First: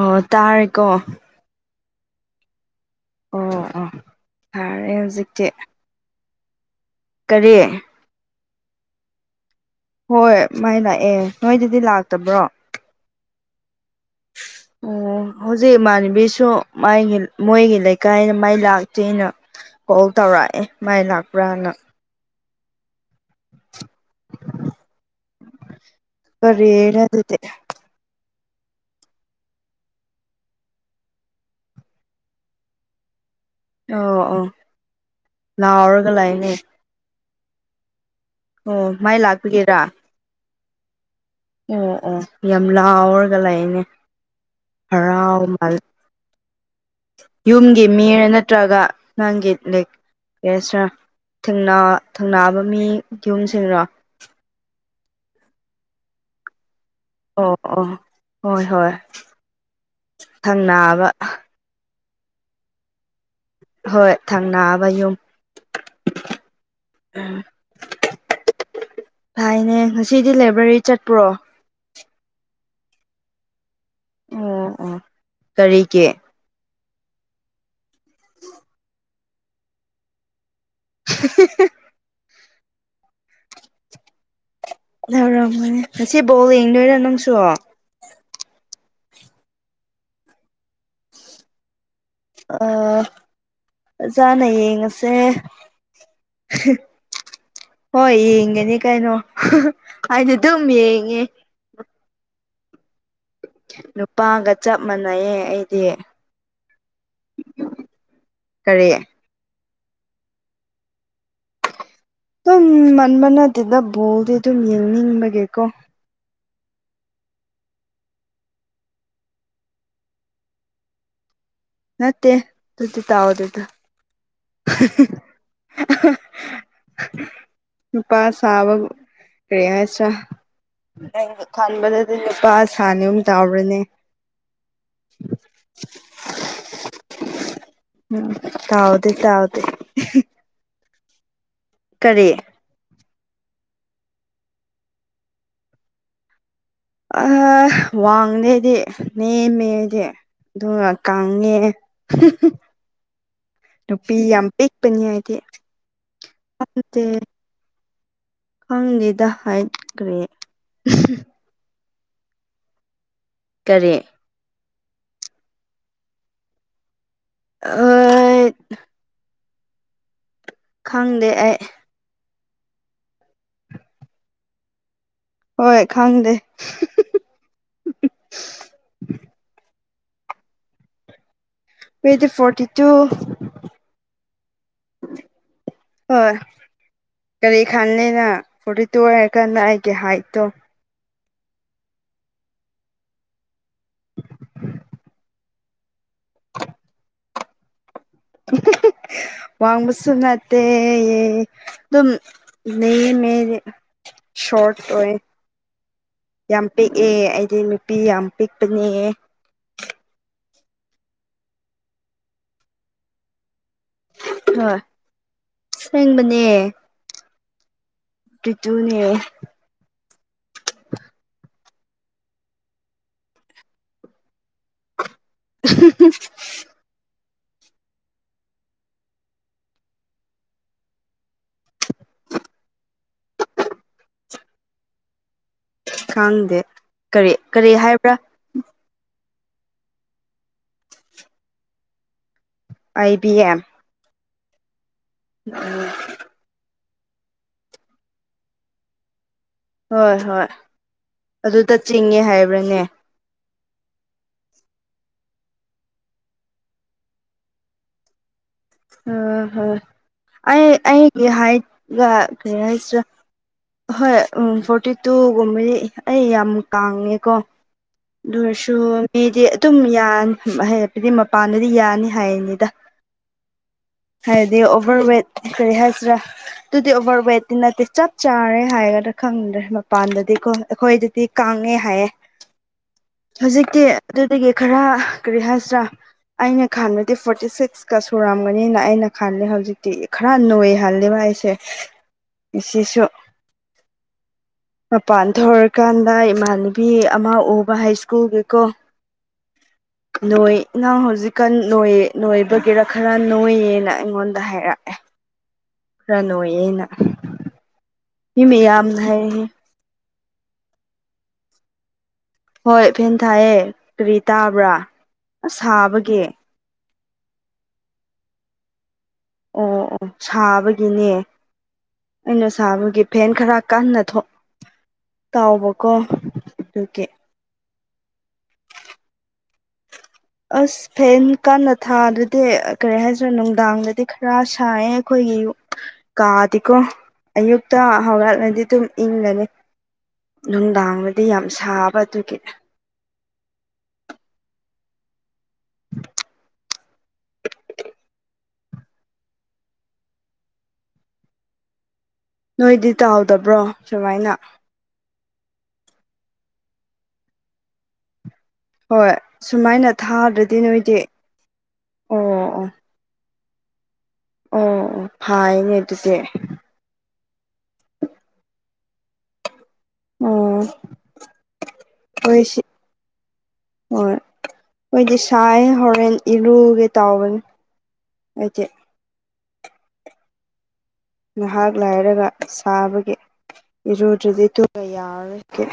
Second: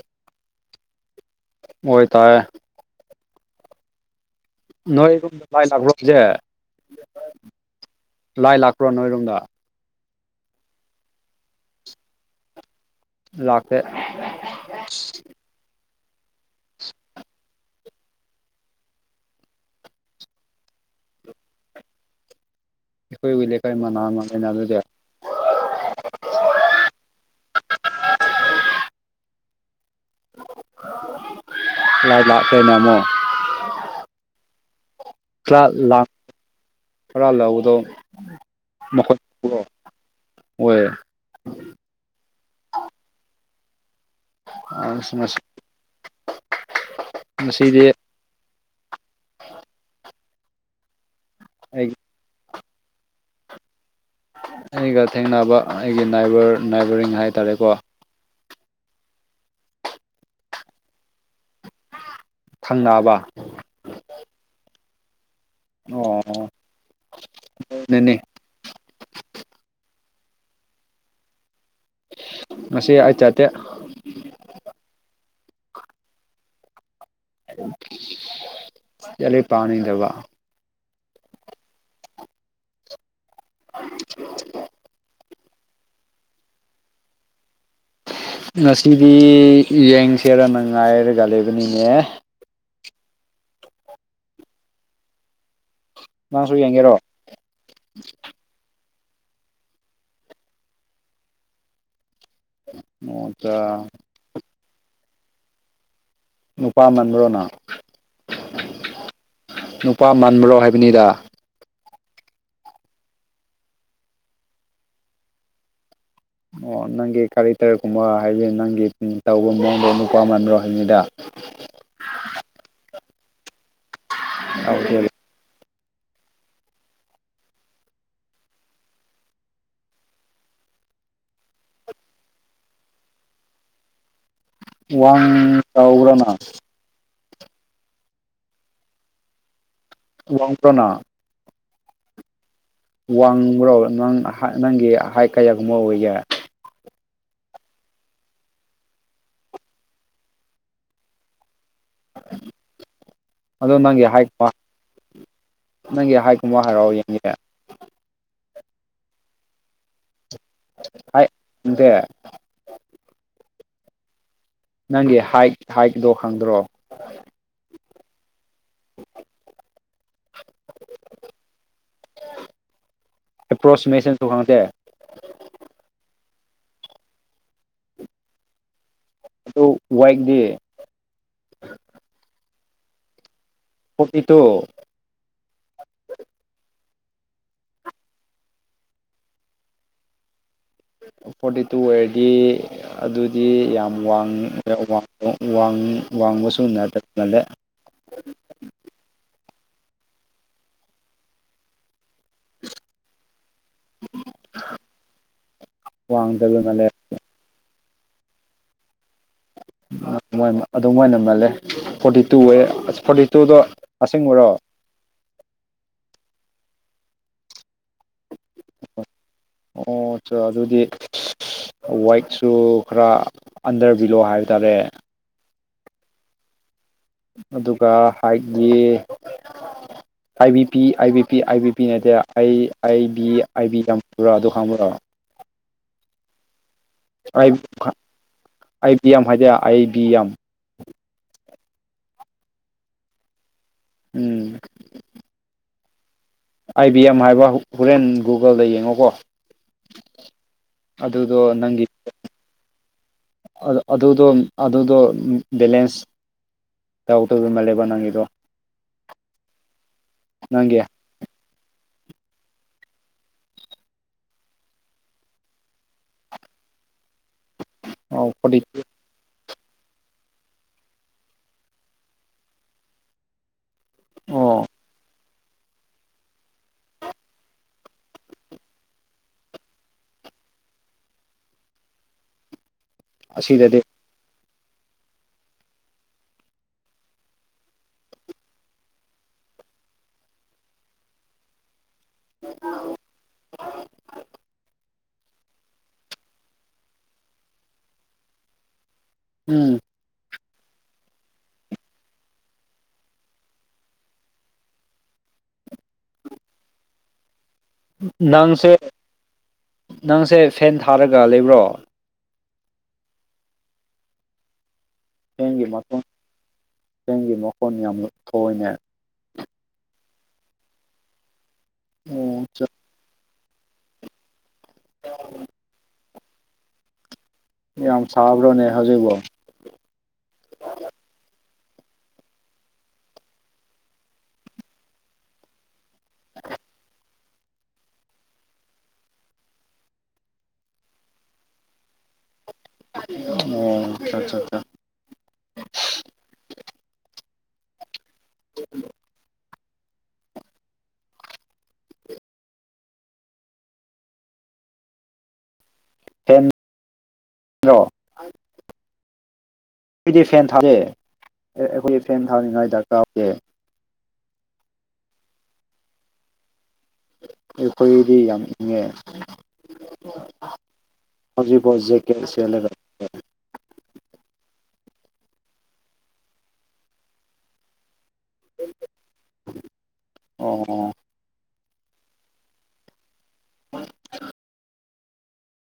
ꯑꯣ ꯇꯥꯔꯦꯀꯣ ꯑꯣꯏꯇꯥꯥꯏꯦ ꯑꯣ ꯑꯣ ꯐꯔꯦ ꯅꯣꯏ ꯑꯗꯨꯨꯝꯗꯚꯥꯏ ꯂꯥꯛꯄ꯭ꯔꯣꯁꯦ ꯀꯔꯦ ꯂꯥꯏ ꯂꯥꯛꯄ꯭ꯔꯣ ꯅꯣꯏꯔꯣꯝꯗ ꯍꯣꯏ ꯃꯥꯏ ꯂꯥꯛꯑꯦ ꯅꯣꯏꯗꯗꯤ ꯂꯥꯛꯇꯕ꯭ꯔꯣ ꯂꯥꯛꯀꯦ ꯑꯣ ꯍꯧꯖꯤꯛ ꯏꯃꯥꯟꯅꯕꯤꯁꯨ ꯃꯒꯤ ꯃꯣꯏꯒꯤ ꯂꯩꯀꯥꯏꯗ ꯃꯥꯏ ꯂꯥꯛꯇꯦꯅ ꯀꯣꯜ ꯇꯧꯔꯛꯑꯦ ꯃꯥꯏ ꯂꯥꯛꯄ꯭ꯔꯥꯅ ꯑꯩꯈꯣꯏ ꯋꯏ ꯂꯩꯀꯥꯏ ꯃꯅꯥ ꯑꯃ ꯂꯩꯅ ꯑꯗꯨꯗꯤ ꯀꯔꯤ ꯍꯗꯦ ꯂꯥꯏ ꯂꯥꯛꯈꯦꯅꯦꯃꯣ ꯑꯣ ꯑꯣ ꯈꯔ ꯂꯥꯡ ꯂꯥꯎꯔꯒ ꯂꯩꯅꯦ ꯈꯔꯥ ꯂꯧꯕꯗꯣ ꯑꯣ ꯃꯥꯏ ꯂꯥꯛꯄꯤꯒꯦꯔꯥ ꯑꯣꯏ ꯑꯣ ꯑꯣ ꯌꯥꯝ ꯂꯥꯎꯔꯒ ꯂꯩꯥꯛꯅꯦ ꯑꯁ ꯉꯁꯤ ꯍꯔꯥꯎ ꯃꯥꯜꯂꯤ ꯉꯁꯤꯗꯤ ꯌꯨꯝꯒꯤ ꯃꯤꯔ ꯅꯠꯇ꯭ꯔꯒ ꯅꯪꯒꯤꯁꯔ ꯊꯦꯡꯅꯥ ꯑꯩ ꯊꯧꯅꯥꯕ ꯃꯤ ꯌꯨꯝꯁꯤꯡꯅꯣ ꯑꯩꯒ ꯊꯦꯡꯅꯕ ꯑꯩꯒꯤ ꯅꯥꯏꯕꯔ ꯥꯏꯕꯔꯔꯤꯡ ꯍꯥꯏꯥꯏ ꯑꯣ ꯑꯣ ꯍꯣꯏ ꯍꯣꯏ ꯈꯪꯅꯕ ꯊꯪꯅꯕ ꯍꯣꯏ ꯊꯪꯅꯥꯑꯕ ꯌꯨꯝ ꯑꯣ ꯎꯝ ꯅꯅꯦ ꯊꯥꯏꯅꯦ ꯉꯁꯤꯗꯤ ꯂꯥꯏꯕ꯭ꯔꯦꯔꯤ ꯆꯠꯄ꯭ꯔꯣ ꯃꯁꯤ ꯑꯩ ꯆꯠꯇꯦ ꯑꯣ ꯑꯣ ꯀꯔꯤꯒꯤ ꯆꯂ ꯄꯅꯤꯗꯕ [unintelligible] [unintelligible] ꯌꯥꯎꯔꯃꯅꯦ ꯉꯁꯤꯐꯕꯥꯎ ꯌꯦꯡꯗꯣꯏꯔꯥ ꯅꯪꯁꯨ ꯉꯁꯤꯗꯤ ꯌꯦꯡꯁꯦꯔꯅ ꯉꯥꯏꯔꯒ ꯂꯩꯕꯅꯤꯅꯦ ꯑ ꯆꯅꯌꯦ ꯌꯦꯁꯦ ꯅꯪꯁꯨ ꯌꯦꯡꯒꯦꯔꯣ ꯍꯣꯏ ꯌꯦꯡꯒꯅꯤ ꯀꯩꯅꯣ ꯑꯩꯗꯤ ꯑꯗꯨꯝ ꯌꯦꯡꯉꯦ ꯑꯣꯆꯥ ꯅꯨꯄꯥꯒ ꯆꯞ ꯃꯥꯟꯅꯩꯌꯦ ꯑꯩꯗꯤ ꯅꯨꯄꯥ ꯃꯟꯕꯔꯣꯅ ꯀꯔꯤ ꯅꯨꯄꯥ ꯃꯟꯕꯔꯣ ꯍꯥꯏꯕꯅꯤꯗ ꯑꯗꯨꯝ ꯃꯟꯕ ꯅꯠꯇꯦꯗ ꯕꯣꯜꯗꯤ ꯑꯗꯨꯝ ꯌꯦꯡꯅꯤꯡꯕꯒꯤꯀꯣ ꯑꯣ ꯅꯪꯒꯤ ꯀꯔꯦꯛꯇꯔꯒꯨꯝꯕ ꯍꯥꯏꯗꯤ ꯅꯪꯒꯤ ꯇꯧꯕ ꯃꯑꯣꯡꯗꯣ ꯅꯨꯄꯥ ꯃꯟ꯭ꯔꯣ ꯍꯥꯏꯕꯅꯤꯗ ꯅꯠꯇꯦ ꯑꯗꯨꯗꯤ ꯇꯧꯗꯦꯗ [unintelligible] ꯅꯨꯄꯥ ꯁꯥꯕ ꯀꯔꯤ ꯍꯥꯢꯁꯦꯔ ꯑꯩꯅ ꯈꯟꯕꯗꯗꯤ ꯅꯨꯄꯥ ꯁꯥꯅꯤ ꯑꯨꯝ ꯇꯥꯎꯔꯅꯦ ꯋꯥꯡ ꯆꯥꯎꯕ꯭ꯔ ꯅꯪ ꯎꯝ ꯇꯥꯎꯗꯦ ꯇꯥꯎꯗꯦ ꯋꯥꯡꯇꯅ ꯀꯔꯤ ꯋꯥꯡꯕ꯭ꯔꯣ ꯅꯪ ꯍꯥꯢꯠ ꯅꯪꯒꯤ ꯍꯥꯏꯠ ꯀꯌꯥꯒꯨꯝꯕ ꯑꯣꯏꯒꯦ ꯑ ꯋꯥꯡꯗꯦ ꯑꯩꯗꯤ ꯅꯦꯝꯃꯦ ꯑꯩꯗꯤ ꯑꯗꯨ ꯀꯪꯉꯦ ꯑꯗꯣ ꯅꯪꯒꯤ ꯅꯨꯄꯤ ꯍꯥꯏꯠ ꯄꯤꯛꯄꯅꯤ ꯑꯩꯗꯤ ꯅꯪꯒꯤ ꯍꯥꯏꯠꯀꯨꯝꯕ ꯍꯥꯏꯔꯛꯑꯣ ꯌꯦꯡꯒꯦ ꯈꯪꯗꯦꯗ ꯍꯥꯏꯠ ꯀꯔꯤ ꯍꯥꯏꯠ ꯈꯪꯗꯦ ꯀꯔꯤ ꯅꯪꯒꯤ ꯍꯥꯏꯠ ꯍꯥꯏꯠꯗꯣ ꯈꯪꯗ꯭ꯔꯣ ꯑ ꯈꯪꯗꯦ ꯑꯩ ꯑꯦꯄ꯭ꯔꯣꯁꯤꯃꯦꯁꯟꯁꯨ ꯈꯥꯡꯇꯦ ꯍꯣꯏ ꯈꯪꯗꯦ ꯗꯣ ꯋꯥꯏꯠ ꯗꯤ ꯋꯦꯠꯗꯤ ꯐꯣꯔꯇꯤ ꯇꯨ ꯐꯣꯔꯇꯤꯇꯨ ꯍꯣꯢ ꯀꯔꯤ ꯈꯜꯂꯤꯅ ꯐꯣꯔꯇꯤ ꯇꯨ ꯑꯣꯏꯔꯀꯥꯟꯗ ꯑꯩꯒꯤ ꯍꯥꯏꯠꯇꯣ ꯐꯣꯔꯇꯤ ꯇꯨ ꯑꯣꯏꯔꯗꯤ ꯑꯗꯨꯗꯤ ꯌꯥꯝ ꯋꯥꯡ ꯋꯥꯡꯕꯁꯨ ꯅꯠꯇ ꯃꯥꯜꯂꯦ ꯋꯥꯡꯕꯁꯨ ꯅꯠꯇꯦ ꯌꯦ ꯑꯗꯨꯝ ꯅꯦꯝꯃꯦ ꯑꯩꯗꯤ ꯁꯣꯔꯠ ꯑꯣꯢꯌꯦ ꯋꯥꯡꯗꯕ ꯌꯥꯝ ꯃꯥꯜꯂꯦ ꯄꯤꯛ ꯑꯦ ꯑꯩꯗꯤ ꯅꯨꯄꯤ ꯌꯥꯝ ꯄꯤꯛꯄꯅꯦ ꯑꯗꯨꯃꯥꯢ ꯑꯗꯨ ꯃꯥꯏ ꯃꯥꯜꯂꯦ ꯐꯣꯔꯇꯤ ꯇꯨ ꯑꯣꯢꯌꯦ ꯑꯁ ꯐꯣꯔꯇꯤ ꯇꯨꯗꯣ ꯑꯁꯦꯡꯕꯔꯣ ꯍꯣꯏ ꯁꯦꯡꯕꯅꯦ ꯄꯤꯛ ꯇ꯭ꯔꯨꯅꯦ ꯑꯣꯆꯥ ꯑꯗꯨꯗꯤ ꯋꯥꯏꯛꯁꯨ ꯈꯔ ꯑꯟꯗꯔ ꯕꯤꯂꯣ ꯍꯥꯏꯕ ꯇꯥꯔꯦ ꯎ ꯑꯗꯨꯒ ꯍꯥꯏꯠꯒꯤ I B P I B P I B P ꯅꯠꯇꯦ ꯑꯩ ꯑꯥꯏ ꯕꯤ ꯑꯥꯏ ꯕꯤ ꯇꯞꯄꯔꯥ ꯑꯗꯨ ꯈꯪꯕ꯭ꯔꯥ ꯈꯪꯗꯦ ꯀꯔꯤ ꯀꯔꯤ ꯍꯥꯏꯕ꯭ꯔꯥ ꯑꯥꯏꯕꯤ ꯑꯦꯝ ꯍꯥꯏꯗꯤ I B M I B M um um I B M ꯍꯥꯏꯕ ꯍꯣꯔꯦꯟ ꯒꯨꯒꯜꯗ ꯌꯦꯡꯉꯣꯀꯣ ꯍꯣꯏ ꯍꯣꯏ ꯑꯗꯨꯗꯣ ꯑꯗꯨꯗ ꯅꯪꯒꯤ ꯆꯤꯡꯉꯦ ꯍꯥꯏꯕ꯭ꯔꯅꯦ ꯑꯗꯨꯗꯣ ꯑꯗꯨꯗꯣ ꯕꯦꯂꯦꯟꯁ ꯌꯥꯎ ꯇꯣꯏꯕꯃꯜ ꯂꯩꯦꯕ ꯅꯪꯒꯤꯗꯣ ꯑꯣ ꯍ ꯅꯪꯒꯤ ꯑꯩ ꯑ ꯍꯥꯏ ꯀ ꯍꯣꯏ ꯎ ꯐꯣꯔꯇꯤ ꯇꯨꯒꯨꯝꯕꯗꯤ ꯑꯩ ꯌꯥꯝ ꯀꯥꯡꯉꯦꯀꯣ ꯑꯣ ꯑꯗꯨ ꯐꯣꯔꯇꯤ ꯑꯣꯏꯔꯁꯨ ꯃꯤꯗꯤ ꯑꯗꯨꯝ ꯌꯥꯅꯤ ꯍꯥꯏ ꯍꯥꯏꯗꯤ ꯃꯄꯥꯟꯗꯗꯤ ꯌꯥꯅꯤ ꯍꯥꯏꯅꯤꯗ ꯍꯥꯏꯕꯗꯤ ꯑꯣ ꯑꯣꯚꯔ ꯋꯦꯠ ꯀꯔꯤ ꯍꯥꯏꯁꯤꯔꯥ ꯑꯗꯨꯗꯤ ꯑꯣꯚꯔꯋꯦꯠꯇꯤ ꯅꯠꯇꯦ ꯆꯞ ꯆꯥꯔꯦ ꯍꯥꯏꯒ꯭ꯔꯥ ꯈꯪꯗ꯭ꯔꯦ ꯃꯄꯥꯟꯗꯗꯤ ꯀꯣ ꯑꯩꯈꯣꯏꯗꯗꯤ ꯀꯥꯡꯉꯦ ꯍꯥꯏꯌꯦ ꯑꯁꯤꯗꯗꯤ ꯍꯧꯖꯤꯛꯀꯤ ꯑꯗꯨꯗꯒꯤ ꯈꯔ ꯀꯔꯤ ꯍꯥꯏꯁꯤꯔꯥ ꯑꯩꯅ ꯈꯥꯟꯕꯗꯤ ꯐꯣꯔꯇꯤ ꯁꯤꯛꯁꯀ ꯁꯨꯔꯥꯝꯒ ꯅꯤꯅ ꯑꯩꯅ ꯈꯂꯦ ꯍꯧꯖꯤꯛꯇꯤ ꯈꯔ ꯅꯣꯏꯍꯂꯦꯕ ꯑꯩꯁꯦ ꯁꯤꯦꯁꯨ ꯃꯄꯥꯟ ꯊꯣꯛꯧꯔꯀꯥꯟꯗ ꯏꯃꯥꯟꯅꯕꯤ ꯑꯃ ꯎꯕ ꯍꯥꯏ ꯁ꯭ꯀꯨꯜꯒꯤꯀꯣ ꯎꯝ ꯅꯣꯏ ꯅꯉꯥꯡ ꯍꯧꯖꯤꯛꯀꯥꯟ ꯅꯣꯏ ꯅꯣꯏꯕꯒꯤꯔꯥ ꯈꯔ ꯅꯣꯏꯌꯦꯅ ꯑꯩꯉꯣꯟꯗ ꯍꯥꯏꯔꯛꯑꯦ ꯀ ꯅꯣꯌꯦꯩꯅ ꯅꯪꯁꯦ ꯍꯥꯏꯔꯛꯑꯦ ꯅꯪꯁꯦ ꯐꯦꯟ ꯊꯥꯔꯒ ꯂꯩꯕ꯭ꯔꯣ ꯍꯣꯏ ꯐꯦꯟ ꯊꯥꯏꯌꯦ ꯀꯔꯤ ꯇꯥꯕ꯭ꯔꯥ ꯑꯁ ꯆꯦꯡꯒꯤ ꯃꯈꯣꯟ ꯁꯥꯕꯒꯤ ꯆꯦꯡꯒꯤ ꯃꯈꯣꯟ ꯌꯥꯝ ꯊꯣꯏꯅꯦ ꯑꯣ ꯑꯣ ꯁꯥꯕꯒꯤꯅꯦ ꯑꯣ ꯑꯩꯅ ꯁꯥꯕꯒꯤ ꯐ‌ꯦꯟ ꯈꯔ ꯀꯟꯅ ꯊꫭꯛ ꯇꯥꯎꯕꯀꯣ ꯑꯗꯨꯒꯤ ꯌꯥꯝ ꯁꯥꯕ꯭ꯔꯣꯅꯦ ꯍꯧꯖꯤꯕꯣ ꯑꯁ ꯐꯦꯟ ꯀꯟꯅ ꯊꯥꯗꯗꯤ ꯀꯔꯤ ꯍꯥꯏꯁꯤꯔ ꯅꯨꯡꯗꯥꯡꯗꯗꯤ ꯈꯔ ꯁꯥꯏꯌꯦ ꯑꯩꯈꯣꯏꯒꯤ ꯌꯨ ꯀꯥꯗꯤꯀꯣ ꯑꯌꯨꯛꯇ ꯍꯧꯔꯛꯂꯗꯤ ꯑꯗꯨꯝ ꯏꯪꯪꯒꯅꯤ ꯅꯨꯡꯗꯥꯡꯗꯗꯤ ꯌꯥꯝ ꯁꯥꯕ ꯑꯗꯨꯒꯤ ꯑꯣ ꯑꯠ ꯆꯥ ꯆꯥ [unintelligible] ꯎ ꯅꯣꯏꯗꯤ ꯇꯥꯎꯍꯗꯕ꯭ꯔꯣ ꯁꯨꯃꯥꯏꯅ ꯍꯜꯂꯣ ꯍꯣꯏ ꯁꯨꯃꯥꯏꯅ ꯑꯩꯗꯤ ꯐꯦꯟ ꯊꯥꯗ꯭ꯔꯗꯤ ꯊꯥꯗꯦ ꯅꯣꯏꯗꯤ ꯑꯩꯈꯣꯏꯗꯤ ꯑꯣ ꯐꯦꯟ ꯊꯥꯅꯤꯡꯉꯥꯏ ꯑꯣ ꯗꯔꯀꯥꯔ ꯑꯣꯏ ꯑꯣ ꯐꯥꯏꯅꯦ ꯑꯗꯨꯁꯦ ꯑꯩꯈꯣꯏꯗꯤ ꯌꯥꯝ ꯏꯪꯉꯦ ꯑꯣ ꯍꯧꯖꯤꯛꯐꯥꯎ ꯖꯦꯀꯦꯠ ꯑꯩꯣꯏꯁꯤ ꯁꯦꯠꯂꯒ ꯍꯣꯏ ꯑꯩꯏꯗꯤ ꯁꯥꯏꯌ‌ꯦ ꯍꯣꯔꯦꯟ ꯏꯔꯨꯒꯦ ꯇꯧꯕꯅꯤ ꯑꯩꯆꯦ ꯑꯣ ꯉꯍꯥꯛ ꯂꯥꯏꯔꯒ ꯁꯥꯕꯒꯤ ꯏꯔꯨꯗ꯭ꯔꯗꯤ ꯇꯨ ꯌꯥꯔꯔꯣꯏ ꯀꯦ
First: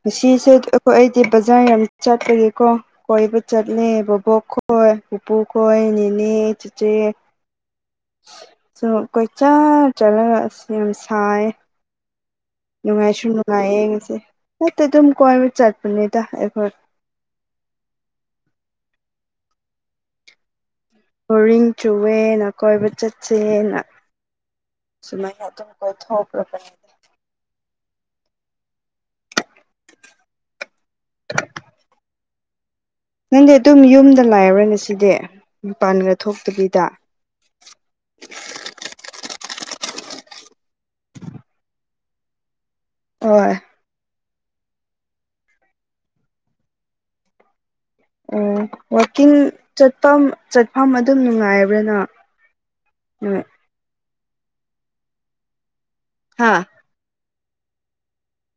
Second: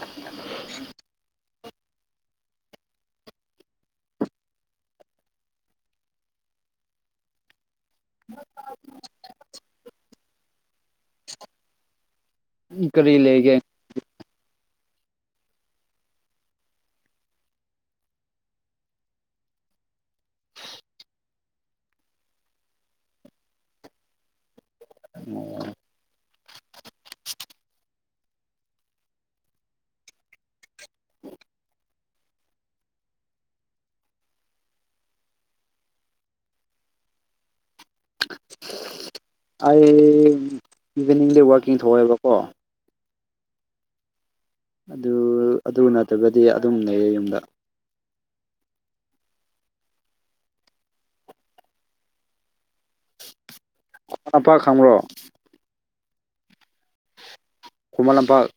ꯉꯁꯤꯁꯨ ꯑꯩꯈꯣꯏ ꯑꯩꯗꯤ ꯕꯖꯥꯔ ꯌꯥꯝ ꯆꯠꯄꯒꯤꯀꯣ ꯀꯣꯏꯕ ꯆꯠꯂꯦ ꯕꯕꯣꯛ ꯈꯣꯏ ꯄꯨꯄꯨ ꯈꯣꯏ ꯅꯦꯅꯦ ꯆꯤꯆꯦ ꯁꯣ ꯀꯣꯏꯆꯠ ꯆꯂꯒ ꯑꯁ ꯌꯥꯝ ꯁꯥꯏꯌ‌ꯦ ꯀꯔꯤ ꯅꯨꯡꯉꯥꯏꯁꯨ ꯂꯩꯒꯦ ꯅꯨꯡꯉꯥꯏꯌꯦ ꯉꯁꯦ ꯅꯠꯇ ꯑꯗꯨꯝ ꯀꯣꯏꯕ ꯆꯠꯄꯅꯤꯗ ꯑꯩꯈꯣꯏ ꯕꯣꯔꯤꯡ ꯆꯨꯋꯦꯅ ꯀꯣꯏꯕ ꯆꯠꯁꯦꯅ ꯁꯨꯃꯥꯏꯅ ꯑꯗꯨꯝ ꯀꫭꯏꯊꫭꯛꯔ ꯀꯅꯤ [unintelligible] ꯅꯪꯗꯤ ꯑꯗꯨꯝ ꯌꯨꯝꯗ ꯂꯥꯏꯕ‌꯭ꫪꯅ‌ꯦ ꯁꯤꯗꯤ ꯃꯄꯥꯟꯒ ꯊꯣꯛꯇꯕꯤꯗ ꯑꯩ ꯏꯚꯤꯅꯤꯡꯗꯤ ꯋꯥꯛꯀꯤꯡ ꯊꫭꯑꯦꯕꯀꯣ ꯑꫭꯏ ꯑꯗꯨ ꯑꯗꯨ ꯅꯠꯇ꯭ꯔꯒꯗꯤ ꯑꯗꯨꯝ ꯂꯩꯌꯦ ꯌꯨꯝꯗ ꯑꯣ ꯋꯥꯛꯀꯤꯡ ꯆꯠꯐꯝ ꯆꯠꯐꯝ ꯑꯗꯨꯝ ꯅꯨꯡꯉꯥꯏꯕ꯭ꯔꯅꫭ ꯅꫭꯏ ꯑꯄꯥ ꯈꯪꯕ꯭ꯔꯣ ꯍꯥꯥ ꯈꯨꯃꯜ ꯂꯝꯄꯥꯛ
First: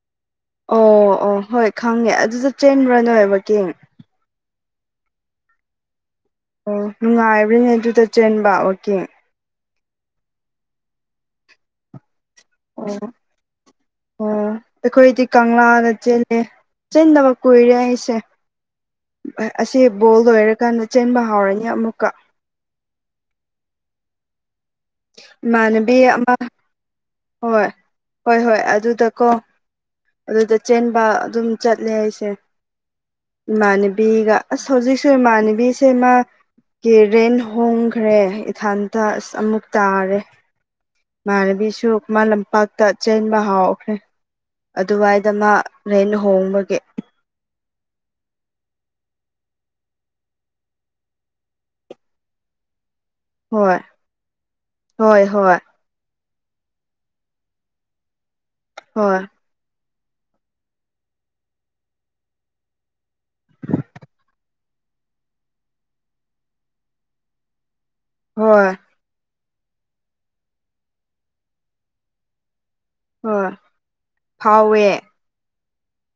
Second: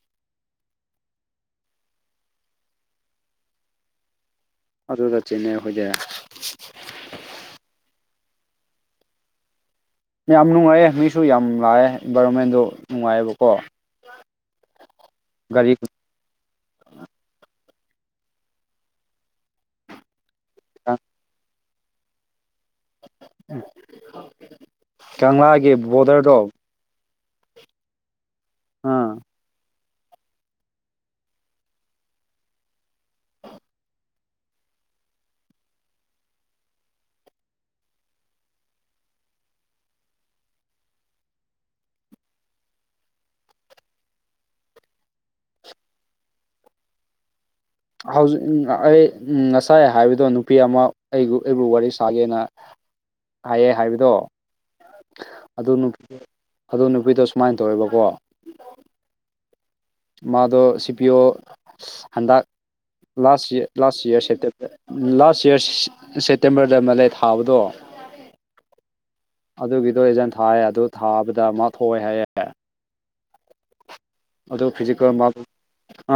ꯑꯣ ꯑꯣ ꯍꯣꯏ ꯈꯪꯉꯦ ꯑꯗꯨꯗ ꯆꯦꯟꯕ꯭ꯔ ꯅꯣꯏ ꯋꯥꯛꯀꯤꯡ ꯑꯗꯨꯗ ꯆꯦꯟꯅꯩ ꯑꯩꯈꫭꯏꯗꯤ ꯑꯣ ꯅꯨꯡꯉꯥꯏꯕ꯭ꯔꯅꯦ ꯑꯗꯨꯗ ꯆꯦꯟꯕ ꯋꯥꯛꯀꯤꯡ ꯌꯥꯝ ꯅꯨꯡꯉꯥꯏꯌ‌ꯦ ꯃꯤꯁꯨ ꯌꯥꯝ ꯂꯥꯛꯑꯦ ꯏꯟꯕꯥꯏꯔꯣꯃꯦꯟꯗꯣ ꯑꯣ ꯑꯣ ꯑꯩꯈꯣꯏꯗꯤ ꯒꯥꯔꯤ ꯀꯪꯂꯥꯗ ꯆꯦꯜꯂꯦ ꯆꯦꯟꯗꯕ ꯀꯨꯏꯔꯦ ꯑꯩꯁꯦ ꯑꯁꯤ ꯕꯣꯜ ꯂꯣꯏꯔꯛ ꯀꯟꯅ ꯆꯦꯟꯕ ꯍꯥꯎꯔꯅꯤ ꯑꯃꯨꯛꯀ ꯀꯪꯂꯥꯒꯤ ꯏꯃꯥꯟꯅꯕꯤ ꯑꯃ ꯕꯣꯗꯔꯗꯣ ꯍꯣꯏ ꯍꯣꯏ ꯍꯣꯏ ꯑꯥ ꯑꯗꯨꯗꯀꯣ ꯑꯗꯨꯗ ꯆꯦꯟꯕ ꯑꯗꯨꯝ ꯆꯠꯂꯦ ꯑꯩꯁꯦ ꯏꯃꯥꯟꯅꯕꯤꯒ ꯑꯁ ꯍꯧꯖꯤꯛꯁꯨ ꯏꯃꯥꯟꯅꯕꯤꯁꯦ ꯃꯥ ꯀ‌ꯤ ꯔꯦꯟ ꯍꯣꯡꯈ꯭ꯔꯦ ꯏꯊꯥꯟꯇ ꯑꯁ ꯑꯃꯨꯛ ꯇꯥꯔꯦ ꯏꯥꯟꯅꯕꯤꯁꯨ ꯈꯨꯃꯟ ꯂꯝꯄꯥꯛꯇ ꯆꯦꯟꯕ ꯍꯥꯎꯈ꯭ꯔꯦ ꯑꯗꯨꯋꯥꯏꯗ ꯃꯥ ꯔꯦꯟ ꯍꯣꯡꯕꯒꯤ ꯍꯧꯖꯤꯛ ꯑꯩ ꯉꯁꯥꯏ ꯍꯥꯏꯕꯗꯣ ꯅꯨꯄꯤ ꯑꯃ ꯑꯩꯕꯨ ꯑꯩꯕꯨ ꯋꯥꯔꯤ ꯁꯥꯒꯦꯅ [inaudible] ꯍꯥꯏꯌꯦ ꯍꯣꯏ ꯍꯥꯏꯕꯗꯣ ꯍꯣꯏ ꯍꯣꯏ ꯑꯗꯨ ꯅꯨꯞ ꯑꯗꯨ ꯅꯨꯄꯤꯗꯣ ꯁꯨꯃꯥꯏꯅ ꯇꯧꯋꯦꯕꯀꯣ ꯍꯣꯏ ꯃꯥꯗꯣ ꯁꯤ ꯄꯤ ꯑꯣ ꯍꯟꯗꯛ ꯂꯥꯁ ꯂꯥꯁ ꯏꯌꯥꯔ ꯁꯦꯞꯇꯦ ꯂꯥꯁ ꯏꯌꯥꯔ ꯁꯦꯇꯦꯝꯕꯔꯗ ꯃꯥꯂꯦ ꯊꯥꯕꯗꯣ ꯍꯣꯏ ꯑꯗꯨꯒꯤꯗꯣ ꯑꯦꯖꯥꯝ ꯊꯥꯏꯑꯦ ꯑꯗꯨ ꯊꯥꯕꯗ ꯃꯥ ꯊꯣꯛꯑꯦ ꯍꯥꯏꯌꯦ ꯍꫭꯏ ꯑꯗꯨ ꯐꯤꯖꯤꯛꯀꯜ ꯃꯥꯛ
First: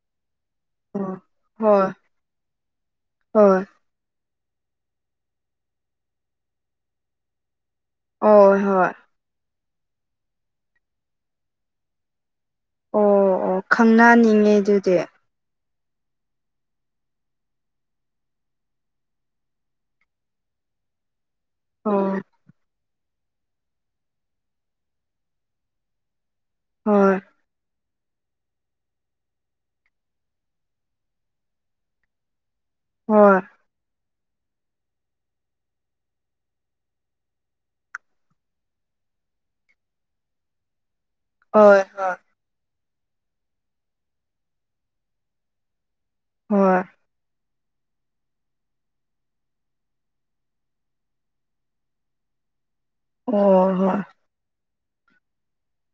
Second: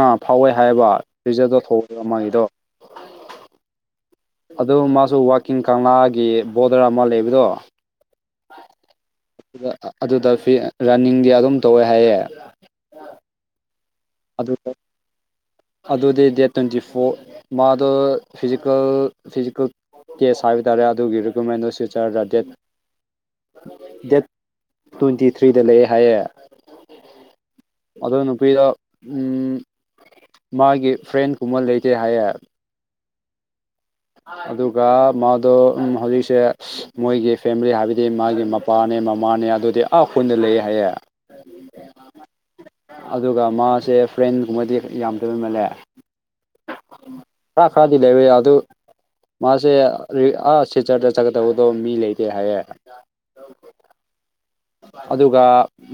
ꯑ ꯐꯥꯎꯋꯦ ꯍꯥꯏꯌꯦꯕ ꯑꯣ ꯔꯤꯖꯜꯗꯣ ꯊꯣꯛ ꯍꯣꯏ ꯃꯥꯒꯤꯗꯣ ꯍꯣꯏ ꯑꯗꯨ ꯃꯥꯁꯨ ꯋꯥꯛꯀꯤꯡ ꯀꯪꯂꯥꯒꯤ ꯕꯣꯗꯔ ꯑꯃ ꯂꯩꯕꯗꯣ ꯑꫭ ꯍꯣꯏ ꯑꯗꯨꯗ ꯑꯗꯨꯗ ꯐꯤ ꯔꯟꯅꯤꯡꯗꯤ ꯑꯗꯨꯝ ꯇꯧꯋꯦ ꯍꯥꯏꯌꯦ ꯑꯣ ꯑꯣ ꯈꯪꯅꯅꯤꯡꯉꯦ ꯑꯗꯨꯗ ꯑꯗꯨꯗꯤ ꯑꯗꯨꯗꯤ ꯗꯦꯠ ꯇ꯭ꯋꯦꯟꯇꯤ ꯐꯣꯔ ꯃꯥꯗꯣ ꯐꯤꯖꯤꯀꯦꯜ ꯐꯤꯖꯤꯀꯦꯜ ꯇꯦꯁ ꯍꯥꯏꯕ ꯇꯥꯔꯦ ꯑꯗꯨꯒꯤ ꯔꯤꯀꯨꯃꯦꯟꯗꯨ ꯑꯣ ꯁꯤꯜꯆꯔꯗ ꯗꯦꯠ ꯗꯦꯠ ꯇ꯭ꯋꯦꯟꯇꯤ ꯊ꯭ꯔꯤꯗ ꯂꯩꯑꯦ ꯍꯥꯏꯌꯦ ꯍꯣꯏ ꯑꯗꯨ ꯅꯨꯄꯤꯗ ꯎꯝ ꯃꯥꯒꯤ ꯐ꯭ꯔꯦꯟꯒꯨꯝꯕ ꯂꯩꯇꯦ ꯍꯥꯏꯌꯦ ꯍꯣꯏ ꯑꯗꯨꯒ ꯃꯥꯗꯣ ꯎꯝ ꯍꯧꯖꯤꯛꯁꯦ ꯃꯣꯏꯒꯤ ꯐꯦꯃꯤꯂꯤ ꯍꯥꯏꯕꯗꯤ ꯃꯥꯒꯤ ꯃꯄꯥꯅꯦ ꯃꯃꯥꯅꯦ ꯑꯗꯨꯗꯤ ꯑꯥ ꯈꯨꯟꯗ ꯂꯩ ꯍꯥꯏꯌꯦ ꯍꯣꯏ ꯍꯣꯏ ꯑꯗꯨꯒ ꯃꯥꯁꯦ ꯐ꯭ꯔꯦꯟꯒꯨꯝꯕꯗꯤ ꯌꯥꯝꯗꯕꯩꯃꯜꯂꯦ ꯍꯣꯏ ꯀꯥꯛ ꯈꯔꯗ ꯌꯥꯗꯨ ꯃꯥꯁꯦ ꯑꯥ ꯁꯤꯆꯔꯗ ꯆꯠꯀꯗꯕꯗꯣ ꯃꯤ ꯂꯩꯇꯦ ꯍꯥꯏꯌꯦꯦ ꯑꯣ ꯍꯣꯏ ꯑꯗꯨꯒ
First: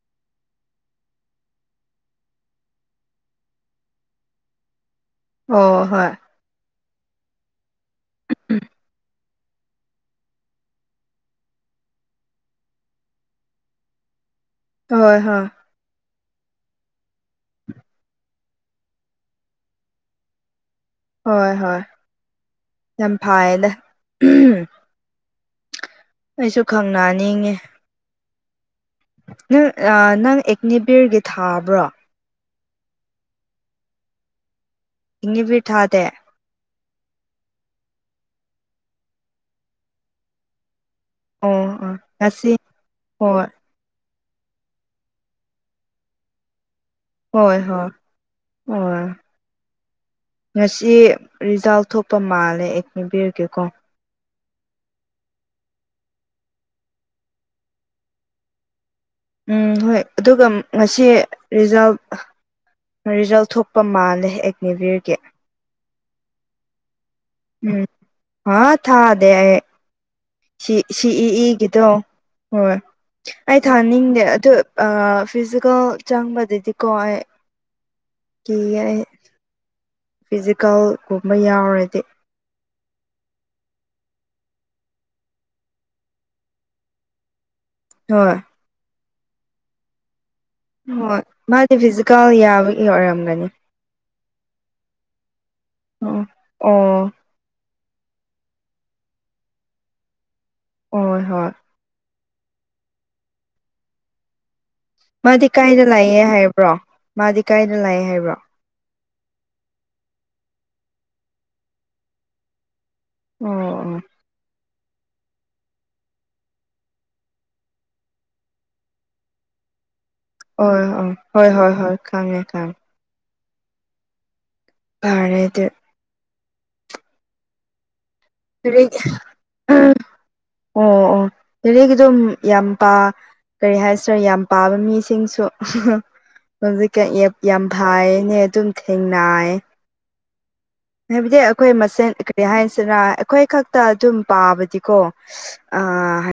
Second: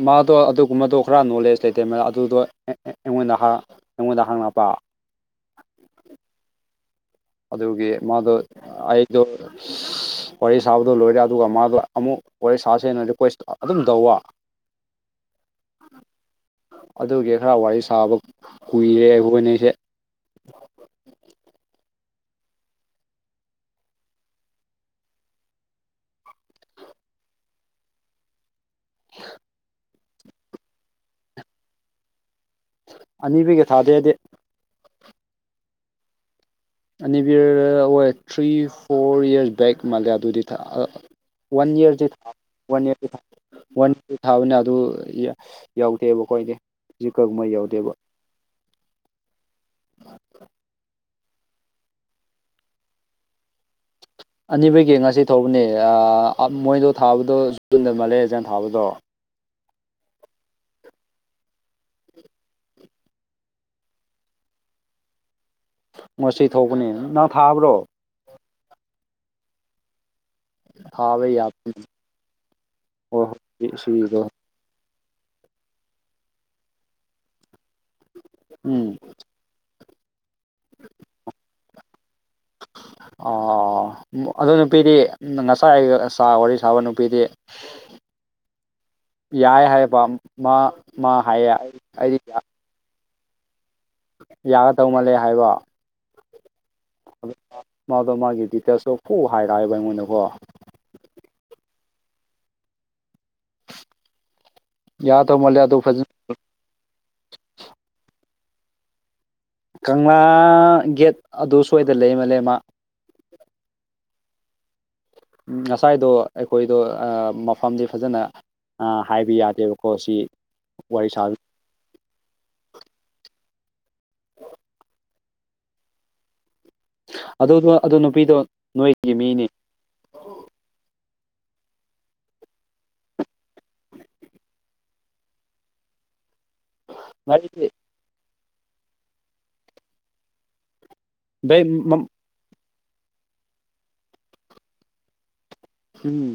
ꯃꯥꯗꯣ ꯑꯗꯨꯒꯨꯝꯕꯗꯣ ꯈꯔ ꯅꯣꯂꯦꯖ ꯂꯩꯇꯦ ꯃ ꯑꯗꯨꯗꯣ ꯑꯩꯉꯣꯟꯗ ꯑꯩꯉꯣꯟꯗ ꯍꯥꯡꯉꯛꯄ ꯑꯣ ꯍꯣꯏ ꯑꯗꯨꯒꯤ ꯃꯥꯗꯣ ꯑꯩꯗꯣ [unintelligible] ꯋꯥꯔꯤ ꯁꯥꯕꯗꯣ ꯂꯣꯏꯔꯦ ꯑꯗꯨꯒ ꯃꯥꯗꯣ ꯑꯃꯨꯛ ꯋꯥꯔꯤ ꯁꯥꯁꯦꯅ ꯔꯤꯀ꯭ꯋꯦꯁ ꯑꯗꯨꯝ ꯇꯧꯕ ꯍꯣꯏ ꯍꯣꯏ ꯑꯗꯨꯒꯤ ꯈꯔ ꯋꯥꯔꯤ ꯁꯥꯕ ꯀꯨꯏꯔꯦ ꯑꯩꯈꯣꯏꯅꯁꯦ ꯍꯣꯏ ꯍꯣꯏ ꯌꯥꯝ ꯐꯥꯏꯌꯦꯗ ꯑꯩꯁꯨ ꯈꯪꯅꯅꯤꯡꯉꯦ ꯅꯪ ꯅꯪ ꯑꯦꯛꯅꯦꯕꯤꯔꯒꯤ ꯊꯥꯕ꯭ꯔꯣ ꯑꯅꯤꯕꯩꯒ ꯊꯥꯗꯦ ꯍꯥꯏꯗꯤ ꯏꯦ ꯐꯤ ꯊꯥꯗꯦ ꯑꯅꯤꯕꯤꯔ ꯍ ꯊ꯭ꯔꯤ ꯐꯣꯔ ꯌꯔꯁ ꯕꯦꯛ ꯃꯥꯂꯦ ꯑꯗꯨꯗꯤ ꯑꯣ ꯋꯥꯟ ꯑꯣ ꯏꯌꯔꯗꯤ ꯉꯁꯤ ꯋꯥꯟ ꯏꯌꯔ ꯍꯣꯏ ꯋꯥꯟ ꯇꯨ ꯊꯥꯕꯅꯤ ꯑꯗꯨ ꯌꯥꯎꯗꯦꯕ ꯑꯩꯣꯏꯗꯤ ꯍꯣꯏ ꯍꯣꯏ ꯍꯣꯏ ꯉꯁꯤ ꯔꯤꯖꯥꯜ ꯊꯣꯛꯄ ꯃꯥꯜꯂꯦ ꯑꯩ ꯅꯤꯕꯤꯔꯒꯦꯀꯣ ꯑꯅꯤꯕꯒꯤ ꯉꯁꯤ ꯊꯧꯕꯅꯦ ꯃꯣꯏꯗꯣ ꯊꯥꯕꯗꯣ ꯖꯨꯟꯗ ꯃꯂꯦꯖꯟ ꯊꯥꯕꯗꯣ ꯎꯝ ꯍꯣꯏ ꯑꯗꯨꯒ ꯉꯁꯤ ꯔꯤꯖꯥꯕ ꯔꯤꯖꯜꯠ ꯊꯣꯛꯄ ꯃꯥꯜꯂꯦ ꯑꯦꯒꯅꯦꯕꯤꯌꯔꯒꯤ ꯉ ꯊꯧꯕꯅꯦ ꯅꯪ ꯊꯥꯕ꯭ꯔꯣ ꯍꯥ ꯊꯥꯗꯦ ꯁꯤ ꯁꯤ ꯊꯥꯕ ꯏ ꯌꯥꯕ ꯏꯒꯤꯗꯣ ꯍꯣꯏ ꯍꯣꯏ ꯑꯩ ꯍꯣꯏ ꯁꯤꯗꯣ ꯊꯥꯅꯤꯡꯗꯦ ꯑꯗꯨ ꯐꯤꯖꯤꯀꯦꯜ ꯆꯪꯕꯗꯗꯤꯀꯣ ꯀꯤ ꯎꯝ ꯑꯩ ꯐꯤꯖꯤꯀꯦꯜꯒꯨꯝꯕ ꯌꯥꯎꯔꯗꯤ ꯑꯣ ꯑꯗꯨ ꯅꯨꯄꯤꯗꯤ ꯉꯁꯥꯏ ꯁꯥ ꯋꯥꯔꯤ ꯁꯥꯕ ꯅꯨꯄꯤꯗꯤ ꯍꯣꯏ ꯌꯥꯏ ꯍꯥꯏꯌꯦ ꯃꯥ ꯃꯥ ꯍꯥꯏ ꯑꯩꯗꯤ ꯏ ꯑꯔꯝꯒꯅꯤ ꯌꯥꯒ ꯇꯧ ꯃꯥꯜꯂꯦ ꯍꯥꯏꯕ ꯑꯣ ꯑꯣ ꯃꯥꯗꯣ ꯃꯥꯒꯤ ꯗꯤꯇꯦꯜꯁꯇꯣ ꯄꯨꯨ ꯍꯥꯏꯔꯛꯑꯦꯕ ꯑꯩꯉꯣꯟꯗꯀꯣ ꯍ ꯍꯣꯏ ꯌꯥꯗꯧ ꯃꯥꯗꯤ ꯃꯥꯜꯂꯦ ꯑꯗꯨ ꯀꯥꯏꯗ ꯐꯖꯅ ꯂꯥꯛꯑꯦ ꯍꯥꯏꯕ꯭ꯔꯣ ꯃꯥꯗꯤ ꯀꯥꯏꯗ ꯂꯥꯛꯑꯦ ꯍꯥꯏꯕ꯭ꯔꯣ ꯀꯪꯂꯥ ꯒꯦꯠ ꯑꯗꯨ ꯁ꯭ꯋꯥꯏꯗꯅ ꯂꯩꯃꯜꯂ ꯃꯥ ꯑꯣ ꯑꯣ ꯉꯁꯥꯏꯗꯣ ꯑꯩꯈꯣꯏꯗꯣ ꯃꯐꯝꯗꯤ ꯐꯖꯅ ꯍꯥꯏꯕ ꯌꯥꯗꯦꯕꯀꯣ ꯁꯤ ꯍꯣꯏ ꯍ ꯋꯥꯔꯤ ꯁꯥꯕ ꯍꯣꯏ ꯍꯣꯏ ꯍꯣꯏ ꯈꯪꯉꯦ ꯈꯪꯉꯦ ꯇꯔꯦ ꯑꯗꯨ ꯑꯗꯨꯗꯣ ꯑꯗꯨ ꯅꯨꯄꯤꯗꯣ ꯐꯔ ꯑꯣ ꯑꯣ ꯑꯣ ꯑꯗꯨꯗꯤꯒꯤ ꯑꯗꯨꯝ ꯌꯥꯝ ꯄ ꯀꯔꯤ ꯍꯥꯏ ꯁꯥꯔ ꯌꯥꯝ ꯄꯥꯕ ꯃꯤꯁꯤꯡꯁꯨ ꯍꯧꯖꯤꯛꯀ ꯑꯦꯞ ꯌꯥꯝ ꯐꯥꯏꯅꯦ ꯑꯗꯨꯝ ꯊꯦꯡꯅ ꯍꯥꯏꯕꯗꯤ ꯑꯩꯈꯣꯏ ꯃꯁꯦꯟ ꯀꯔꯤ ꯍꯥꯏꯁꯤꯅ ꯑꯩꯈꯣꯏ ꯈꯛꯇ ꯑꯗꯨꯝ ꯄꯥꯕꯗꯤꯀꯣ ꯑ ꯎꯝ